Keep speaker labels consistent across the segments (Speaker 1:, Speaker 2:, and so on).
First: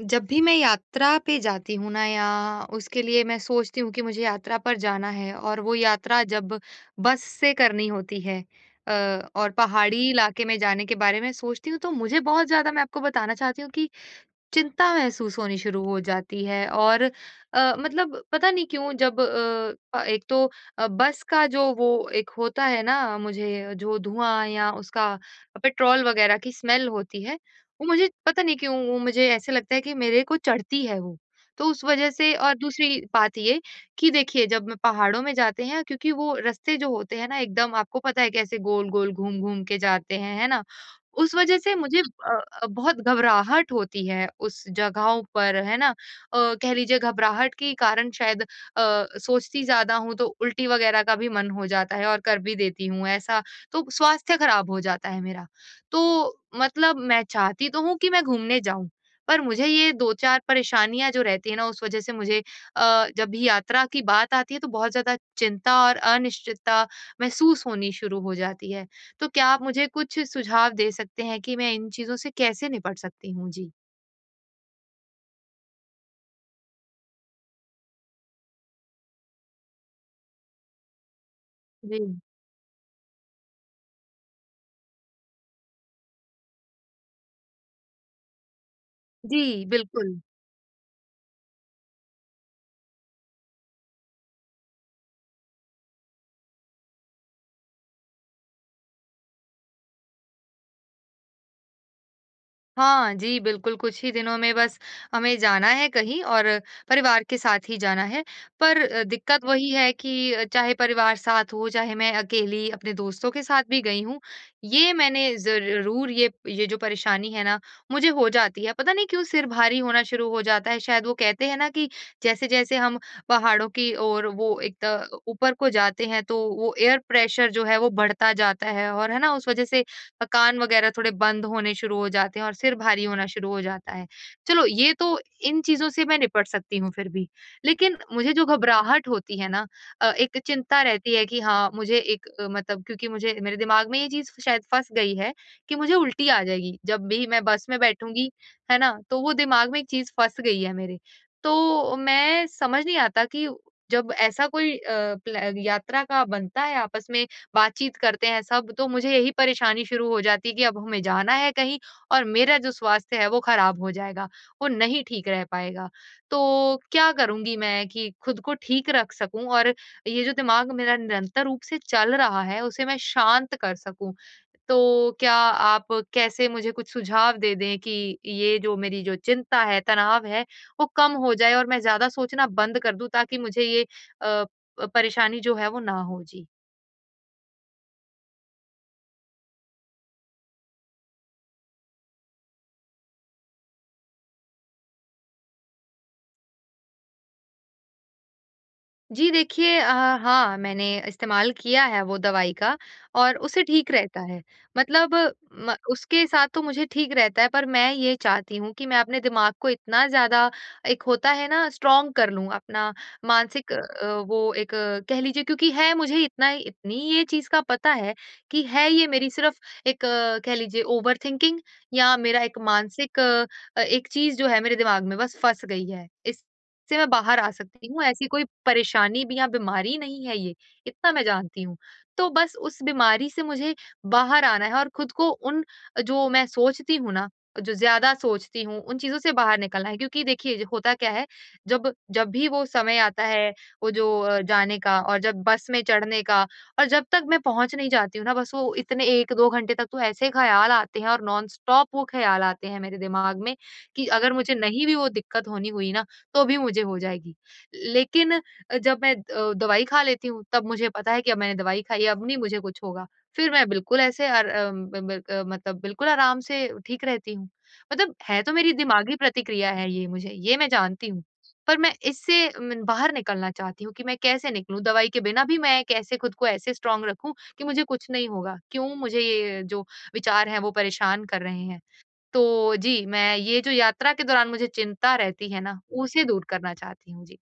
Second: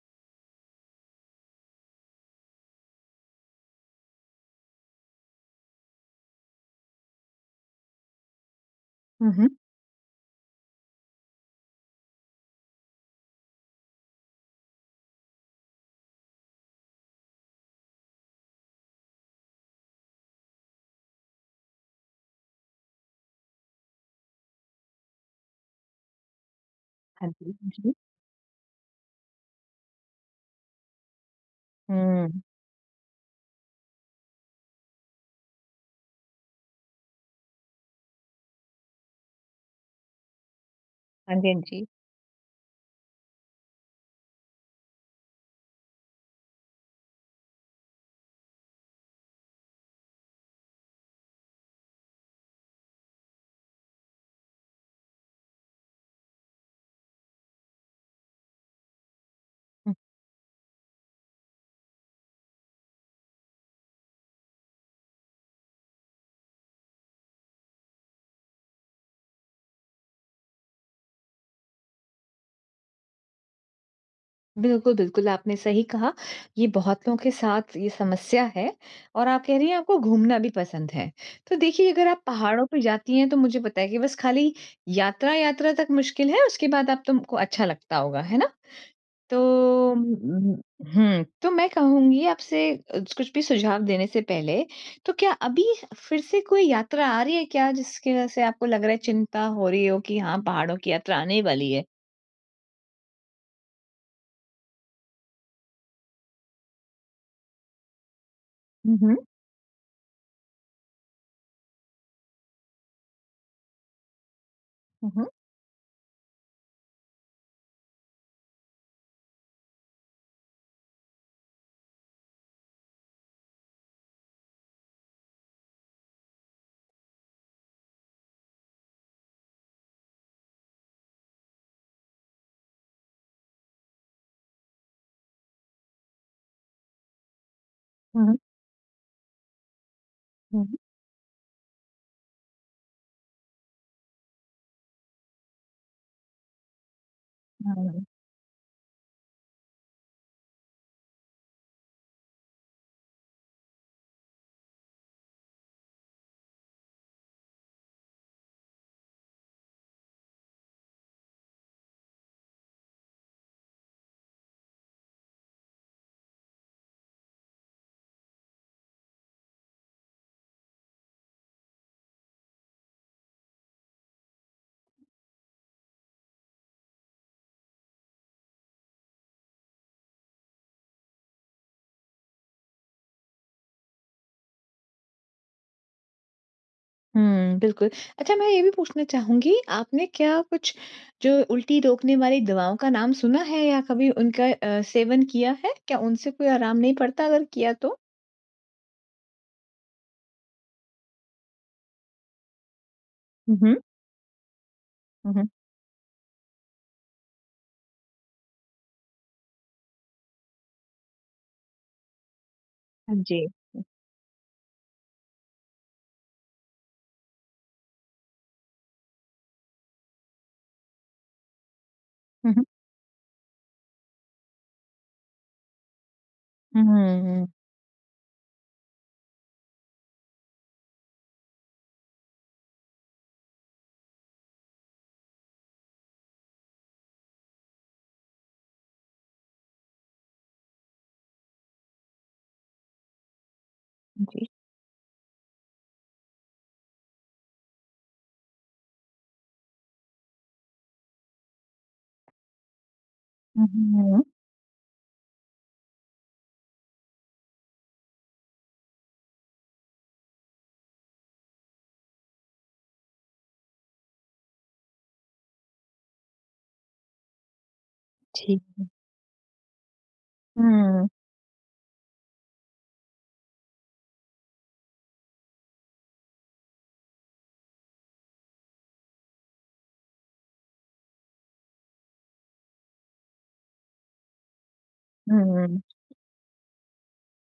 Speaker 1: जब भी मैं यात्रा पे जाती हूँ ना या उसके लिए मैं सोचती हूँ कि मुझे यात्रा पर जाना है, और वो यात्रा जब बस से करनी होती है अ,
Speaker 2: हुँ,
Speaker 1: और
Speaker 2: हुँ।
Speaker 1: पहाड़ी इलाके में जाने के बारे में सोचती हूँ, तो मुझे बहुत ज्यादा मैं आपको बताना चाहती हूँ कि चिंता महसूस होनी शुरू हो जाती है। और मतलब पता नहीं क्यों जब एक तो बस का जो वो एक होता है ना, मुझे जो धुआं या उसका पेट्रोल वगैरह की स्मेल होती
Speaker 2: हाँ
Speaker 1: है,
Speaker 2: जी, हाँ
Speaker 1: वो
Speaker 2: जी।
Speaker 1: मुझे पता नहीं क्यों, वो मुझे ऐसे लगता है कि मेरे को चढ़ती है वो। तो उस वजह से।
Speaker 2: हुँ।
Speaker 1: और दूसरी बात ये कि देखिए जब मैं पहाड़ों में जाते हैं, क्योंकि वो रास्ते जो होते हैं ना एकदम आपको पता है कैसे गोल गोल घूम घूम के जाते हैं, है ना? उस
Speaker 2: हाँ जी,
Speaker 1: वजह
Speaker 2: हाँ
Speaker 1: से
Speaker 2: जी।
Speaker 1: मुझे बहुत घबराहट होती है उस जगहों पर, है ना? कह लीजिए घबराहट के कारण शायद सोचती ज़्यादा हूँ तो उल्टी वगैरह का भी मन हो जाता है और कर भी देती हूँ ऐसा। तो स्वास्थ्य खराब हो जाता है मेरा। तो मतलब मैं चाहती तो हूँ कि मैं घूमने जाऊँ, पर मुझे ये
Speaker 2: हुँ,
Speaker 1: 2-4 परेशानियाँ जो रहती है ना उस वजह से मुझे जब भी यात्रा की बात आती है तो बहुत ज़्यादा चिंता और अनिश्चितता महसूस होनी शुरू हो जाती है। तो क्या आप मुझे कुछ सुझाव दे सकते हैं कि मैं इन चीज़ों से कैसे निपट सकती हूँ? जी।
Speaker 2: बिल्कुल, बिल्कुल, आपने सही कहा। ये बहुत लोगों के साथ ये समस्या है और आप कह रही हैं आपको घूमना भी पसंद है। तो देखिए अगर
Speaker 1: जी।
Speaker 2: आप पहाड़ों पे जाती हैं तो मुझे बताइए कि बस खाली यात्रा, यात्रा तक मुश्किल है, उसके बाद आप तुमको अच्छा लगता होगा, है ना?
Speaker 1: जी,
Speaker 2: तो उम,
Speaker 1: बिल्कुल।
Speaker 2: तो मैं कहूँगी आपसे कुछ भी सुझाव देने से पहले, तो क्या अभी फिर से कोई यात्रा आ रही है क्या जिसकी वज़ह से आपको लग रहा है चिंता हो रही हो कि हाँ, पहाड़ों की यात्रा आने वाली है?
Speaker 1: हाँ जी, बिल्कुल, कुछ ही दिनों में बस हमें जाना है कहीं, और परिवार के साथ ही जाना है। पर
Speaker 2: हुँ, हुँ,
Speaker 1: दिक्कत वही है कि चाहे परिवार साथ हो, चाहे मैं अकेली अपने दोस्तों के साथ भी गई हूँ, ये
Speaker 2: हुँ, हुँ,
Speaker 1: मैंने ज़रूर ये जो परेशानी है ना, मुझे हो जाती है। पता नहीं क्यों सिर भारी होना शुरू हो जाता है। शायद वो कहते हैं ना कि जैसे-जैसे हम पहाड़ों की ओर वो एक त ऊपर को जाते हैं, तो वो एयर प्रेशर जो है वो बढ़ता जाता है और है ना, उस वज़ह से कान वगैरह थोड़े बंद होने शुरू हो जाते हैं और सिर भारी होना शुरू हो जाता है। चलो ये तो इन चीज़ों से मैं निपट सकती हूँ फिर भी। लेकिन मुझे
Speaker 2: हुँ,
Speaker 1: जो घबराहट होती है ना, एक
Speaker 2: हुँ,
Speaker 1: चिंता रहती है कि हाँ, मुझे एक मतलब क्योंकि मुझे मेरे दिमाग में ये चीज़ शायद फँस गई है कि मुझे उल्टी आ जाएगी जब भी मैं बस
Speaker 2: हुँ,
Speaker 1: में
Speaker 2: हुँ, हुँ।
Speaker 1: बैठूँगी, है ना? तो वो दिमाग में एक चीज़ फँस गई है मेरे। तो मैं समझ नहीं आता कि जब ऐसा कोई अ, प्ल यात्रा का बनता है, आपस में बातचीत करते हैं सब, तो मुझे यही परेशानी शुरू हो जाती है कि अब हमें जाना है कहीं और मेरा जो स्वास्थ्य है वो खराब हो जाएगा, वो नहीं ठीक रह पाएगा। तो क्या करूँगी मैं कि खुद को ठीक रख सकूँ और ये जो दिमाग मेरा निरंतर रूप से चल रहा है, उसे मैं शांत कर सकूँ? तो क्या आप कैसे मुझे कुछ सुझाव दे दें कि ये जो मेरी जो चिंता है, तनाव है, वो कम हो जाए और मैं ज़्यादा सोचना बंद कर दूँ, ताकि मुझे ये अ, प परेशानी जो है वो ना हो? जी।
Speaker 2: हुँ, बिल्कुल। अच्छा मैं ये भी पूछना चाहूँगी आपने क्या कुछ जो उल्टी रोकने वाली दवाओं का नाम सुना है या कभी उनका सेवन किया है? क्या उनसे कोई आराम नहीं पड़ता अगर किया तो?
Speaker 1: जी देखिए हाँ, मैंने इस्तेमाल किया है वो दवाई का और
Speaker 2: हुँ,
Speaker 1: उससे
Speaker 2: हुँ,
Speaker 1: ठीक रहता है। मतलब
Speaker 2: हुँ, हुँ।
Speaker 1: म उसके साथ तो मुझे ठीक रहता है, पर मैं ये चाहती हूँ कि मैं अपने दिमाग को इतना ज़्यादा एक होता है ना स्ट्रॉन्ग कर लूँ अपना
Speaker 2: हाँ जी।
Speaker 1: मानसिक वो एक कह लीजिए, क्योंकि है मुझे इतना इतनी ये चीज़ का पता है कि है ये मेरी सिर्फ़ एक कह लीजिए ओवरथिंकिंग या मेरा
Speaker 2: हुँ,
Speaker 1: एक
Speaker 2: हुँ,
Speaker 1: मानसिक एक चीज़ जो है मेरे दिमाग में बस फँस गई है,
Speaker 2: हुँ,
Speaker 1: से मैं
Speaker 2: हुँ,
Speaker 1: बाहर
Speaker 2: हुँ।
Speaker 1: आ सकती हूँ, ऐसी कोई परेशानी भी या बीमारी नहीं है ये, इतना मैं जानती हूँ। तो बस उस बीमारी से मुझे बाहर आना है और खुद को उन जो मैं सोचती हूँ ना, जो ज़्यादा सोचती हूँ, उन चीज़ों से बाहर निकलना है, क्योंकि देखिए ज होता क्या है, जब जब भी वो समय आता है, वो जो
Speaker 2: जी।
Speaker 1: जाने का और जब बस में चढ़ने का और जब तक मैं पहुँच नहीं जाती हूँ ना, बस वो इतने 1-2 घंटे तक तो ऐसे ख़्याल आते हैं और नॉन स्टॉप वो ख़्याल आते हैं मेरे दिमाग में
Speaker 2: हुँ, हुँ,
Speaker 1: कि
Speaker 2: हुँ।
Speaker 1: अगर मुझे नहीं भी वो दिक्कत होनी हुई ना, तो भी मुझे हो जाएगी। लेकिन जब मैं दवाई खा लेती हूँ, तब मुझे पता है कि अब मैंने दवाई खाई है, अब नहीं मुझे कुछ होगा। फिर मैं बिल्कुल ऐसे अर अम, ब ब अ, मतलब बिल्कुल आराम से ठीक रहती हूँ। मतलब है तो
Speaker 2: जी।
Speaker 1: मेरी दिमागी प्रतिक्रिया है ये, मुझे ये मैं जानती
Speaker 2: हुँ,
Speaker 1: हूँ। पर मैं इससे म बाहर निकलना चाहती हूँ कि मैं कैसे निकलूँ? दवाई के बिना भी मैं कैसे खुद को ऐसे स्ट्रॉन्ग रखूँ कि मुझे कुछ नहीं होगा? क्यों मुझे ये जो विचार हैं वो परेशान कर रहे हैं? तो जी, मैं ये जो यात्रा के दौरान मुझे चिंता
Speaker 2: हुँ,
Speaker 1: रहती है ना,
Speaker 2: हुँ,
Speaker 1: उसे दूर करना चाहती हूँ। जी।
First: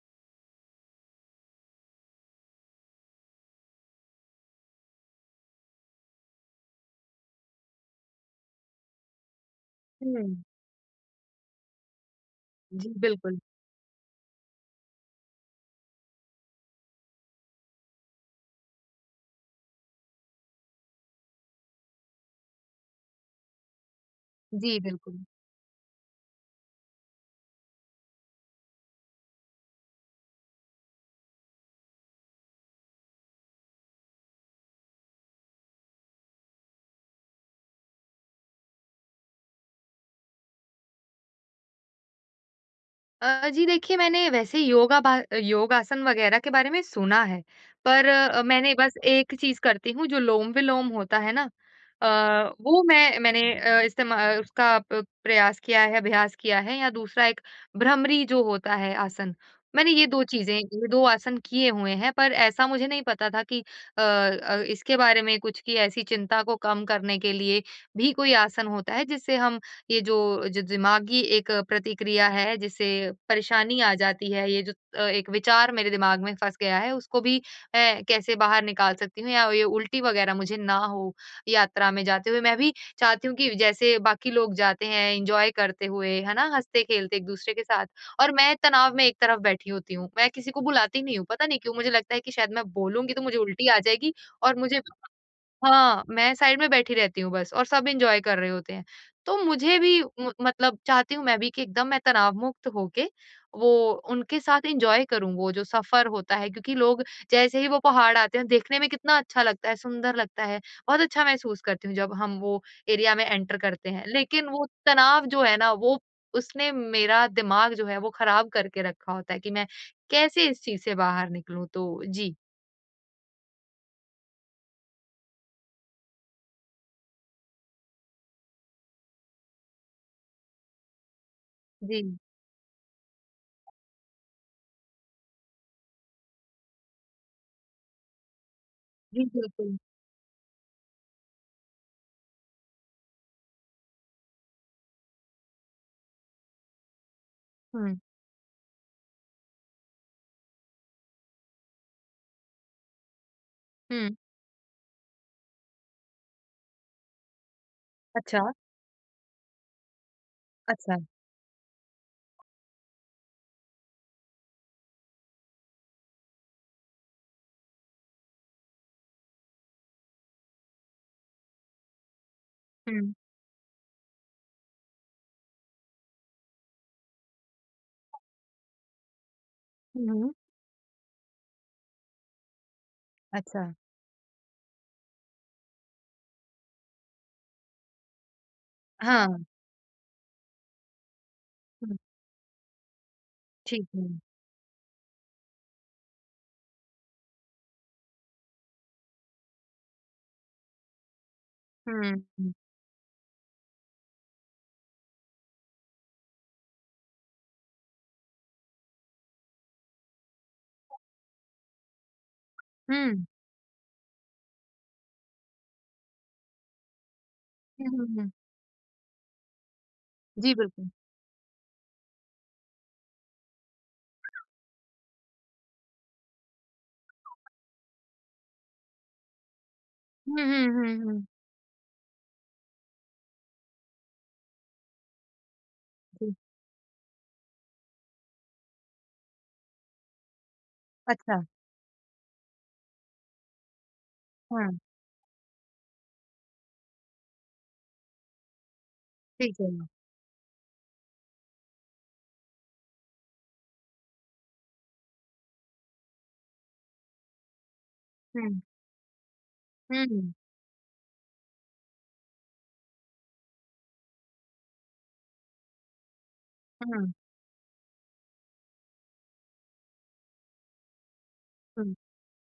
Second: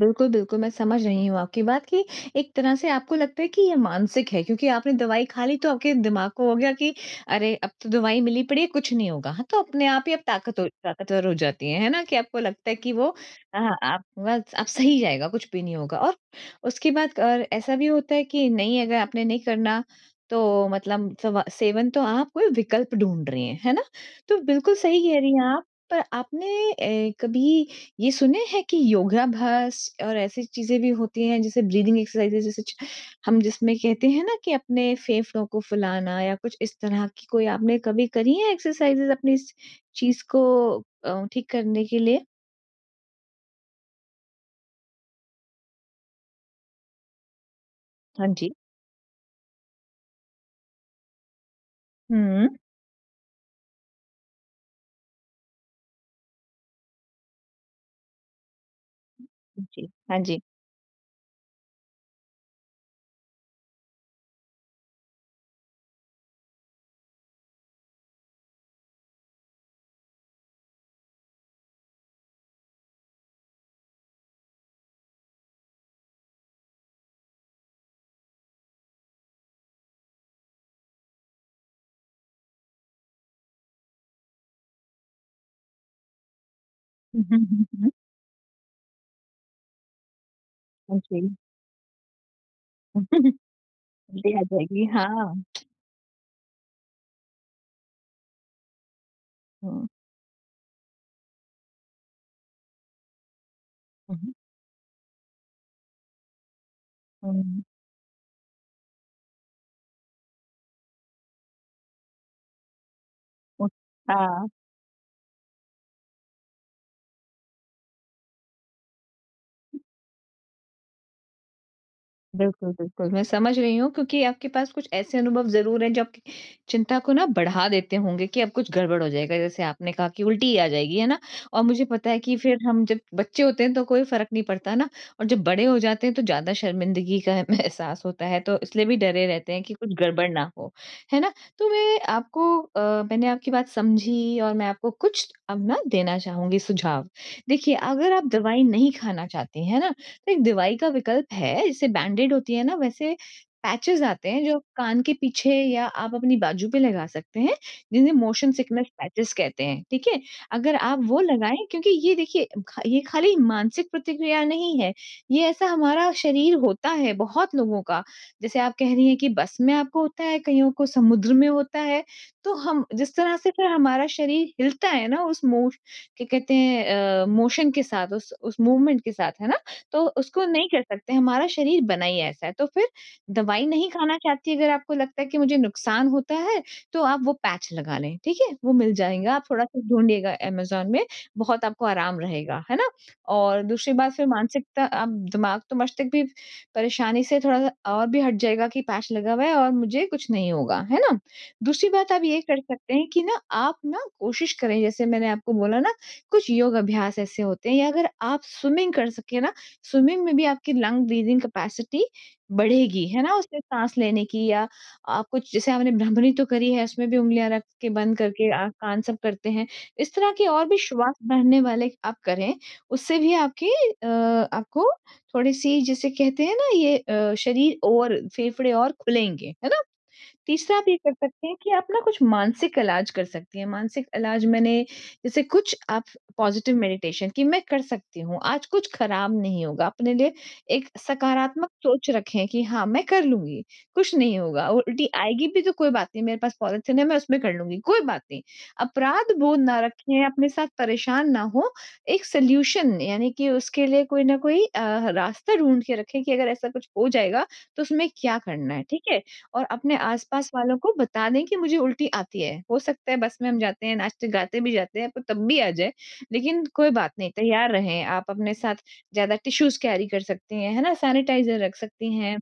Speaker 2: बिल्कुल, बिल्कुल, मैं समझ रही हूँ आपकी बात कि एक तरह से आपको लगता है कि ये मानसिक है क्योंकि आपने दवाई खा ली तो आपके दिमाग को हो गया कि अरे! अब तो दवाई मिली पड़ी है, कुछ नहीं होगा। हाँ, तो अपने आप ही आप
Speaker 1: हुँ।
Speaker 2: ताकतवर हो जाती हैं, है ना? कि आपको लगता है
Speaker 1: जी,
Speaker 2: कि वो
Speaker 1: बिल्कुल।
Speaker 2: हाँ, आप बस आप सही जाएगा, कुछ भी नहीं होगा और उसके बाद और ऐसा भी होता है कि नहीं अगर आपने नहीं करना तो मतलब सवा सेवन तो आप कोई विकल्प ढूँढ रही हैं, है ना? तो बिल्कुल
Speaker 1: जी,
Speaker 2: सही
Speaker 1: बिल्कुल।
Speaker 2: कह रही हैं आप, पर आपने कभी ये सुने हैं कि योगाभ्यास और ऐसी चीजें भी होती हैं जैसे ब्रीदिंग एक्सरसाइजेज जैसे हम जिसमें कहते हैं ना कि अपने फेफड़ों को फुलाना या कुछ इस तरह की कोई आपने कभी करी है एक्सरसाइजेज अपनी इस चीज को ठीक करने के लिए
Speaker 1: जी देखिए, मैंने वैसे योगासन वगैरह के बारे में सुना है, पर
Speaker 2: हाँ जी
Speaker 1: मैंने बस एक चीज़ करती हूँ जो लोम-विलोम होता है ना,
Speaker 2: हम्म
Speaker 1: अ, वो मैं मैंने अ, इस्तेमा उसका प प्रयास किया है, अभ्यास किया है। या दूसरा एक भ्रमरी जो होता है आसन,
Speaker 2: जी
Speaker 1: मैंने ये
Speaker 2: हाँ
Speaker 1: 2
Speaker 2: जी
Speaker 1: चीज़ें ये 2 आसन किए हुए हैं, पर ऐसा मुझे नहीं पता था कि इसके बारे में कुछ कि ऐसी चिंता को कम करने के लिए भी कोई आसन होता है, जिससे हम ये जो जो दिमागी एक प्रतिक्रिया है जिससे परेशानी आ जाती है, ये जो एक विचार मेरे दिमाग में फँस गया है उसको भी मैं कैसे बाहर निकाल सकती हूँ, या ये उल्टी वग़ैरह मुझे ना हो यात्रा में जाते हुए। मैं भी चाहती हूँ कि जैसे बाकी लोग जाते हैं एन्जॉय करते हुए, है ना? हँसते-खेलते
Speaker 2: हम्म
Speaker 1: एक-दूसरे के
Speaker 2: हम्म,
Speaker 1: साथ,
Speaker 2: हम्म,
Speaker 1: और मैं तनाव में एक तरफ बैठी होती हूँ। मैं किसी को
Speaker 2: हाँ
Speaker 1: बुलाती नहीं
Speaker 2: जी
Speaker 1: हूँ, पता नहीं क्यों मुझे लगता है कि शायद मैं बोलूँगी तो मुझे
Speaker 2: जल्दी
Speaker 1: उल्टी आ जाएगी
Speaker 2: आ
Speaker 1: और मुझे
Speaker 2: जाएगी हाँ
Speaker 1: हाँ, मैं साइड में बैठी रहती हूँ बस और सब एन्जॉय कर रहे होते हैं। तो मुझे
Speaker 2: हम्म
Speaker 1: भी म मतलब चाहती हूँ मैं भी कि एकदम मैं तनाव मुक्त होके वो
Speaker 2: हम्म,
Speaker 1: उनके साथ एन्जॉय करूँ वो जो सफ़र होता है, क्योंकि लोग जैसे
Speaker 2: हम्म
Speaker 1: ही वो पहाड़ आते हैं देखने में कितना अच्छा लगता है, सुंदर लगता है। बहुत अच्छा महसूस करती हूँ जब हम वो एरिया में एंटर
Speaker 2: उस-
Speaker 1: करते हैं।
Speaker 2: हाँ
Speaker 1: लेकिन वो तनाव जो है ना वो उसने मेरा दिमाग जो है वो ख़राब करके रखा होता है कि मैं कैसे इस चीज़ से बाहर निकलूँ? तो जी।
Speaker 2: बिल्कुल, बिल्कुल, मैं समझ रही हूँ क्योंकि आपके पास कुछ ऐसे अनुभव ज़रूर हैं जो आपकी चिंता को ना बढ़ा देते होंगे कि अब कुछ गड़बड़ हो जाएगा। जैसे आपने कहा कि उल्टी आ जाएगी, है ना? और मुझे
Speaker 1: जी।
Speaker 2: पता है कि फिर हम जब बच्चे होते हैं तो कोई फ़र्क नहीं पड़ता ना और जब बड़े हो जाते हैं तो ज़्यादा शर्मिंदगी का हमें एहसास होता है, तो इसलिए भी
Speaker 1: जी,
Speaker 2: डरे रहते हैं कि
Speaker 1: बिल्कुल।
Speaker 2: कुछ गड़बड़ ना हो, है ना? तो मैं आपको मैंने आपकी बात समझी और मैं आपको कुछ अब ना देना चाहूँगी सुझाव। देखिए,
Speaker 1: हुँ।
Speaker 2: अगर आप दवाई नहीं खाना चाहती हैं, है ना? तो एक दिवाई का विकल्प है, जैसे बैंडेड होती है ना, वैसे पैचेज़
Speaker 1: हुँ।
Speaker 2: आते हैं जो कान के पीछे या आप अपनी बाजू पे लगा सकते हैं, जिन्हें
Speaker 1: अच्छा।
Speaker 2: मोशन सिकनेस पैचेज़ कहते हैं, ठीक है? अगर
Speaker 1: अच्छा।
Speaker 2: आप वो लगाएँ क्योंकि ये देखिए ख ये खाली मानसिक प्रतिक्रिया नहीं है, ये ऐसा हमारा शरीर होता है बहुत लोगों का। जैसे आप कह रही हैं कि बस में आपको होता है, कईयों को समुद्र में होता है, तो हम
Speaker 1: हुँ।
Speaker 2: जिस तरह से फिर हमारा शरीर हिलता है ना उस मोश क्या कहते हैं मोशन के साथ, उस मूवमेंट के साथ, है ना? तो
Speaker 1: हुँ, हुँ।
Speaker 2: उसको नहीं कर सकते, हमारा शरीर बना ही ऐसा है। तो फिर
Speaker 1: अच्छा।
Speaker 2: दवाई नहीं खाना चाहती अगर आपको लगता है कि मुझे नुकसान होता है, तो आप वो पैच लगा लें, ठीक है? वो मिल जाएगा,
Speaker 1: हाँ।
Speaker 2: आप थोड़ा-सा ढूँढिएगा अमेज़न में, बहुत आपको
Speaker 1: हुँ,
Speaker 2: आराम रहेगा, है ना? और
Speaker 1: ठीक
Speaker 2: दूसरी
Speaker 1: है।
Speaker 2: बात फिर मानसिकता आप दिमाग तो मस्तिष्क भी परेशानी से थोड़ा-सा और भी हट जाएगा कि पैच लगा हुआ है और मुझे कुछ नहीं होगा, है ना? दूसरी बात
Speaker 1: हुँ,
Speaker 2: आप ये
Speaker 1: हुँ।
Speaker 2: कर सकते हैं कि ना आप ना कोशिश करें, जैसे मैंने आपको बोला ना, कुछ योग अभ्यास ऐसे होते हैं या अगर आप स्विमिंग कर सकें ना स्विमिंग में भी आपकी लंग ब्रीदिंग कैपेसिटी बढ़ेगी, है
Speaker 1: हुँ।
Speaker 2: ना? उससे साँस लेने की या आप कुछ जैसे आपने भ्रमरी तो करी है, उसमें भी उँगलियाँ रख
Speaker 1: हुँ,
Speaker 2: के
Speaker 1: हुँ,
Speaker 2: बंद
Speaker 1: हुँ।
Speaker 2: करके आ कान सब करते हैं। इस तरह के
Speaker 1: जी,
Speaker 2: और भी
Speaker 1: बिल्कुल।
Speaker 2: श्वास भरने वाले आप करें, उससे भी आपकी आपको थोड़ी-सी जिसे कहते हैं ना ये शरीर और फेफड़े और खुलेंगे, है ना?
Speaker 1: हुँ, हुँ,
Speaker 2: तीसरा आप
Speaker 1: हुँ,
Speaker 2: ये कर
Speaker 1: हुँ।
Speaker 2: सकते हैं कि आप ना कुछ मानसिक इलाज कर सकती हैं। मानसिक इलाज मैंने जैसे कुछ आप
Speaker 1: जी,
Speaker 2: पॉजिटिव मेडिटेशन कि मैं कर सकती हूँ, आज कुछ खराब नहीं होगा। अपने लिए एक
Speaker 1: अच्छा।
Speaker 2: सकारात्मक सोच रखें कि हाँ, मैं कर लूँगी, कुछ नहीं
Speaker 1: हाँ,
Speaker 2: होगा। उल्टी आएगी भी तो कोई बात नहीं, मेरे पास पॉलिथीन है, मैं उसमें कर लूँगी, कोई बात नहीं। अपराध
Speaker 1: ठीक
Speaker 2: बोध
Speaker 1: है।
Speaker 2: ना रखें, अपने साथ परेशान ना हों। एक सॉल्यूशन यानी कि उसके लिए कोई ना कोई रास्ता ढूँढ के रखें कि अगर ऐसा कुछ हो जाएगा, तो उसमें क्या
Speaker 1: हुँ,
Speaker 2: करना है, ठीक है? और अपने
Speaker 1: हुँ, हुँ,
Speaker 2: आस-पास वालों को बता दें कि मुझे उल्टी आती है। हो सकता है बस में हम जाते हैं, नाचते-गाते भी जाते हैं, पर तब भी आ जाए, लेकिन कोई बात नहीं, तैयार रहें। आप अपने साथ ज़्यादा टिश्यूज़ कैरी कर सकती हैं, है ना? सैनिटाइज़र रख
Speaker 1: हुँ,
Speaker 2: सकती हैं।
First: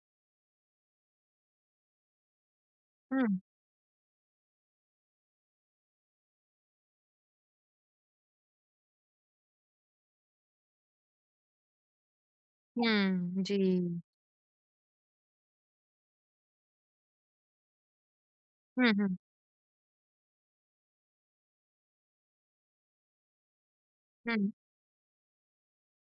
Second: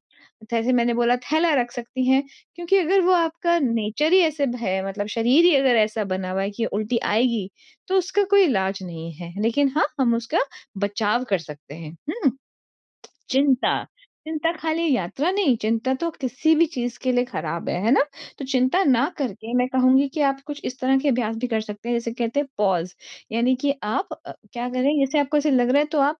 Speaker 2: जैसे मैंने बोला थैला रख सकती हैं, क्योंकि अगर वो
Speaker 1: हुँ,
Speaker 2: आपका नेचर ही ऐसे है मतलब शरीर ही अगर ऐसा बना हुआ है कि उल्टी आएगी, तो उसका कोई इलाज नहीं है। लेकिन हाँ, हम उसका बचाव कर सकते हैं। हुँ।
Speaker 1: हुँ, जी।
Speaker 2: चिंता, चिंता खाली यात्रा नहीं, चिंता तो किसी भी चीज़ के लिए खराब है ना? तो चिंता
Speaker 1: हुँ,
Speaker 2: ना
Speaker 1: हुँ,
Speaker 2: करके मैं कहूँगी कि आप कुछ इस तरह के अभ्यास भी कर सकते हैं, जैसे कहते हैं पॉज़, यानी कि आप
Speaker 1: हुँ,
Speaker 2: क्या करें जैसे आपको ऐसे लग रहा है तो आप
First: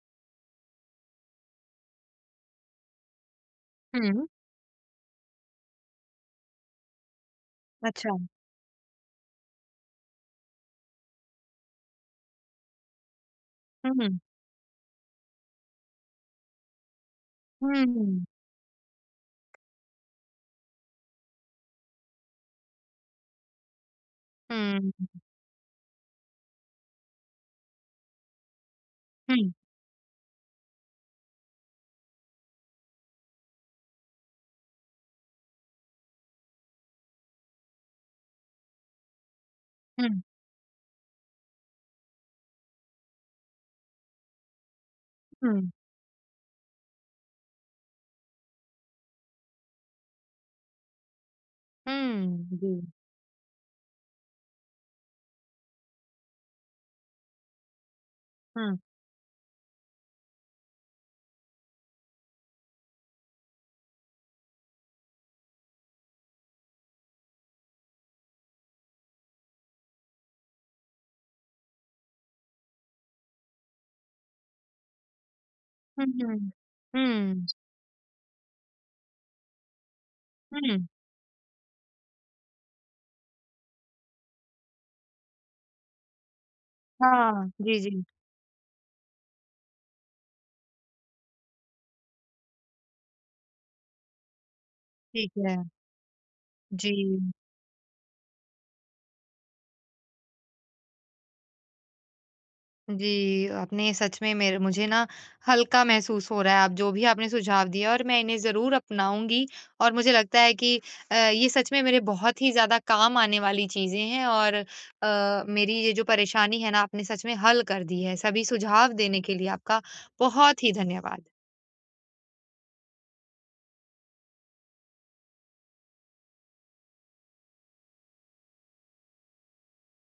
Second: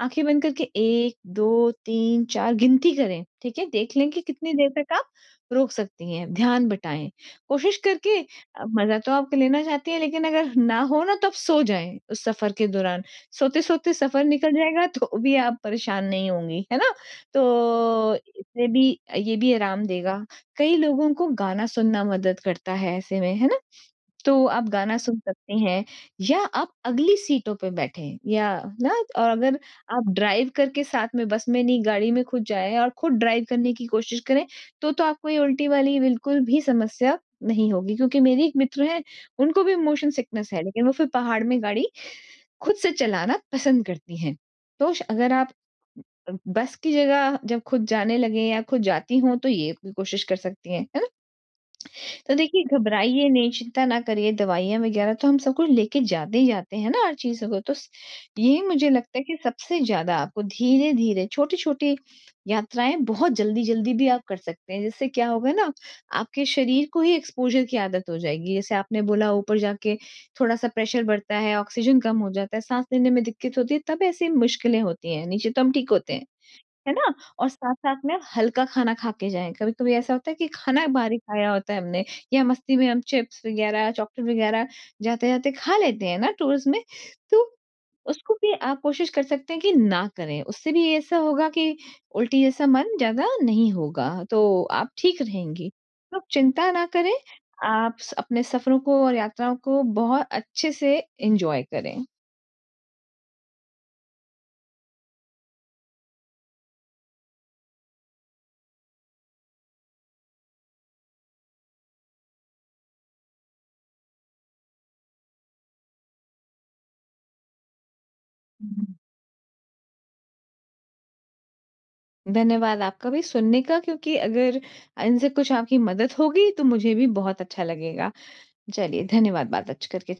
Speaker 2: आँखें बंद करके 1, 2, 3, 4 गिनती करें, ठीक है? देख लें कि
Speaker 1: हुँ।
Speaker 2: कितनी देर तक आप रोक सकती हैं, ध्यान बटाएँ। कोशिश
Speaker 1: अच्छा।
Speaker 2: करके मज़ा तो आप लेना चाहती हैं लेकिन अगर ना हो ना तो आप सो जाएँ उस सफ़र के दौरान।
Speaker 1: हुँ,
Speaker 2: सोते-सोते
Speaker 1: हुँ,
Speaker 2: सफ़र निकल जाएगा तो भी आप परेशान नहीं होंगी, है ना?
Speaker 1: हुँ,
Speaker 2: तो
Speaker 1: हुँ,
Speaker 2: इससे भी ये भी आराम देगा। कई लोगों को गाना सुनना मदद करता है ऐसे में, है ना? तो आप गाना
Speaker 1: हुँ,
Speaker 2: सुन सकते हैं या आप अगली सीटों पे बैठे या ना और
Speaker 1: हुँ,
Speaker 2: अगर आप ड्राइव करके साथ में बस में नहीं गाड़ी में खुद जाए और खुद ड्राइव करने की कोशिश करें तो आपको ये उल्टी वाली बिल्कुल भी समस्या नहीं होगी क्योंकि मेरी एक मित्र है उनको भी
Speaker 1: हुँ,
Speaker 2: मोशन सिकनेस है लेकिन वो फिर पहाड़ में गाड़ी खुद से चलाना पसंद करती हैं तो अगर आप
Speaker 1: हुँ,
Speaker 2: बस की जगह जब खुद जाने लगे या खुद जाती हों तो ये भी कोशिश कर सकती हैं है ना तो
Speaker 1: हुँ,
Speaker 2: देखिए
Speaker 1: जी।
Speaker 2: घबराइए नहीं चिंता ना करिए दवाइयाँ वगैरह तो हम सब कुछ लेके जाते ही जाते हैं ना हर चीज़ों को तो यही
Speaker 1: हुँ,
Speaker 2: मुझे लगता है कि सबसे ज्यादा आपको धीरे धीरे छोटी छोटी यात्राएं बहुत जल्दी जल्दी भी आप कर सकते हैं जिससे क्या होगा ना आपके शरीर को ही एक्सपोजर की आदत हो जाएगी जैसे आपने बोला ऊपर जाके थोड़ा सा प्रेशर बढ़ता है ऑक्सीजन कम हो जाता है सांस लेने में दिक्कत होती है तब ऐसी मुश्किलें होती हैं नीचे तो हम ठीक
Speaker 1: हुँ,
Speaker 2: होते हैं
Speaker 1: हुँ,
Speaker 2: है ना?
Speaker 1: हुँ,
Speaker 2: और साथ-साथ में आप हल्का खाना खा के जाएँ। कभी-कभी ऐसा होता है कि
Speaker 1: हुँ।
Speaker 2: खाना भारी खाया होता है हमने या मस्ती में हम चिप्स वग़ैरह, चॉकलेट वग़ैरह जाते-जाते खा लेते हैं ना टूर्स में, तो
Speaker 1: हाँ, जी, जी,
Speaker 2: उसको भी आप कोशिश कर सकते हैं कि ना करें। उससे भी ऐसा होगा कि उल्टी जैसा मन ज़्यादा नहीं होगा, तो आप ठीक
Speaker 1: ठीक है।
Speaker 2: रहेंगी। तो चिंता ना
Speaker 1: जी।
Speaker 2: करें, आप स अपने सफ़रों को और यात्राओं को बहुत अच्छे से एन्जॉय करें।
Speaker 1: जी, आपने सच में मेरे मुझे ना हल्का महसूस हो रहा है। आप जो भी आपने सुझाव दिया और मैं इन्हें ज़रूर अपनाऊँगी, और मुझे लगता है कि ये सच में मेरे बहुत ही ज़्यादा काम आने वाली चीज़ें हैं और मेरी ये जो परेशानी है ना, आपने सच में हल कर दी है। सभी सुझाव देने के लिए आपका बहुत ही धन्यवाद।
Speaker 2: धन्यवाद आपका भी सुनने का क्योंकि अगर इनसे कुछ आपकी मदद होगी तो मुझे भी बहुत अच्छा लगेगा। चलिए धन्यवाद बात आज करके।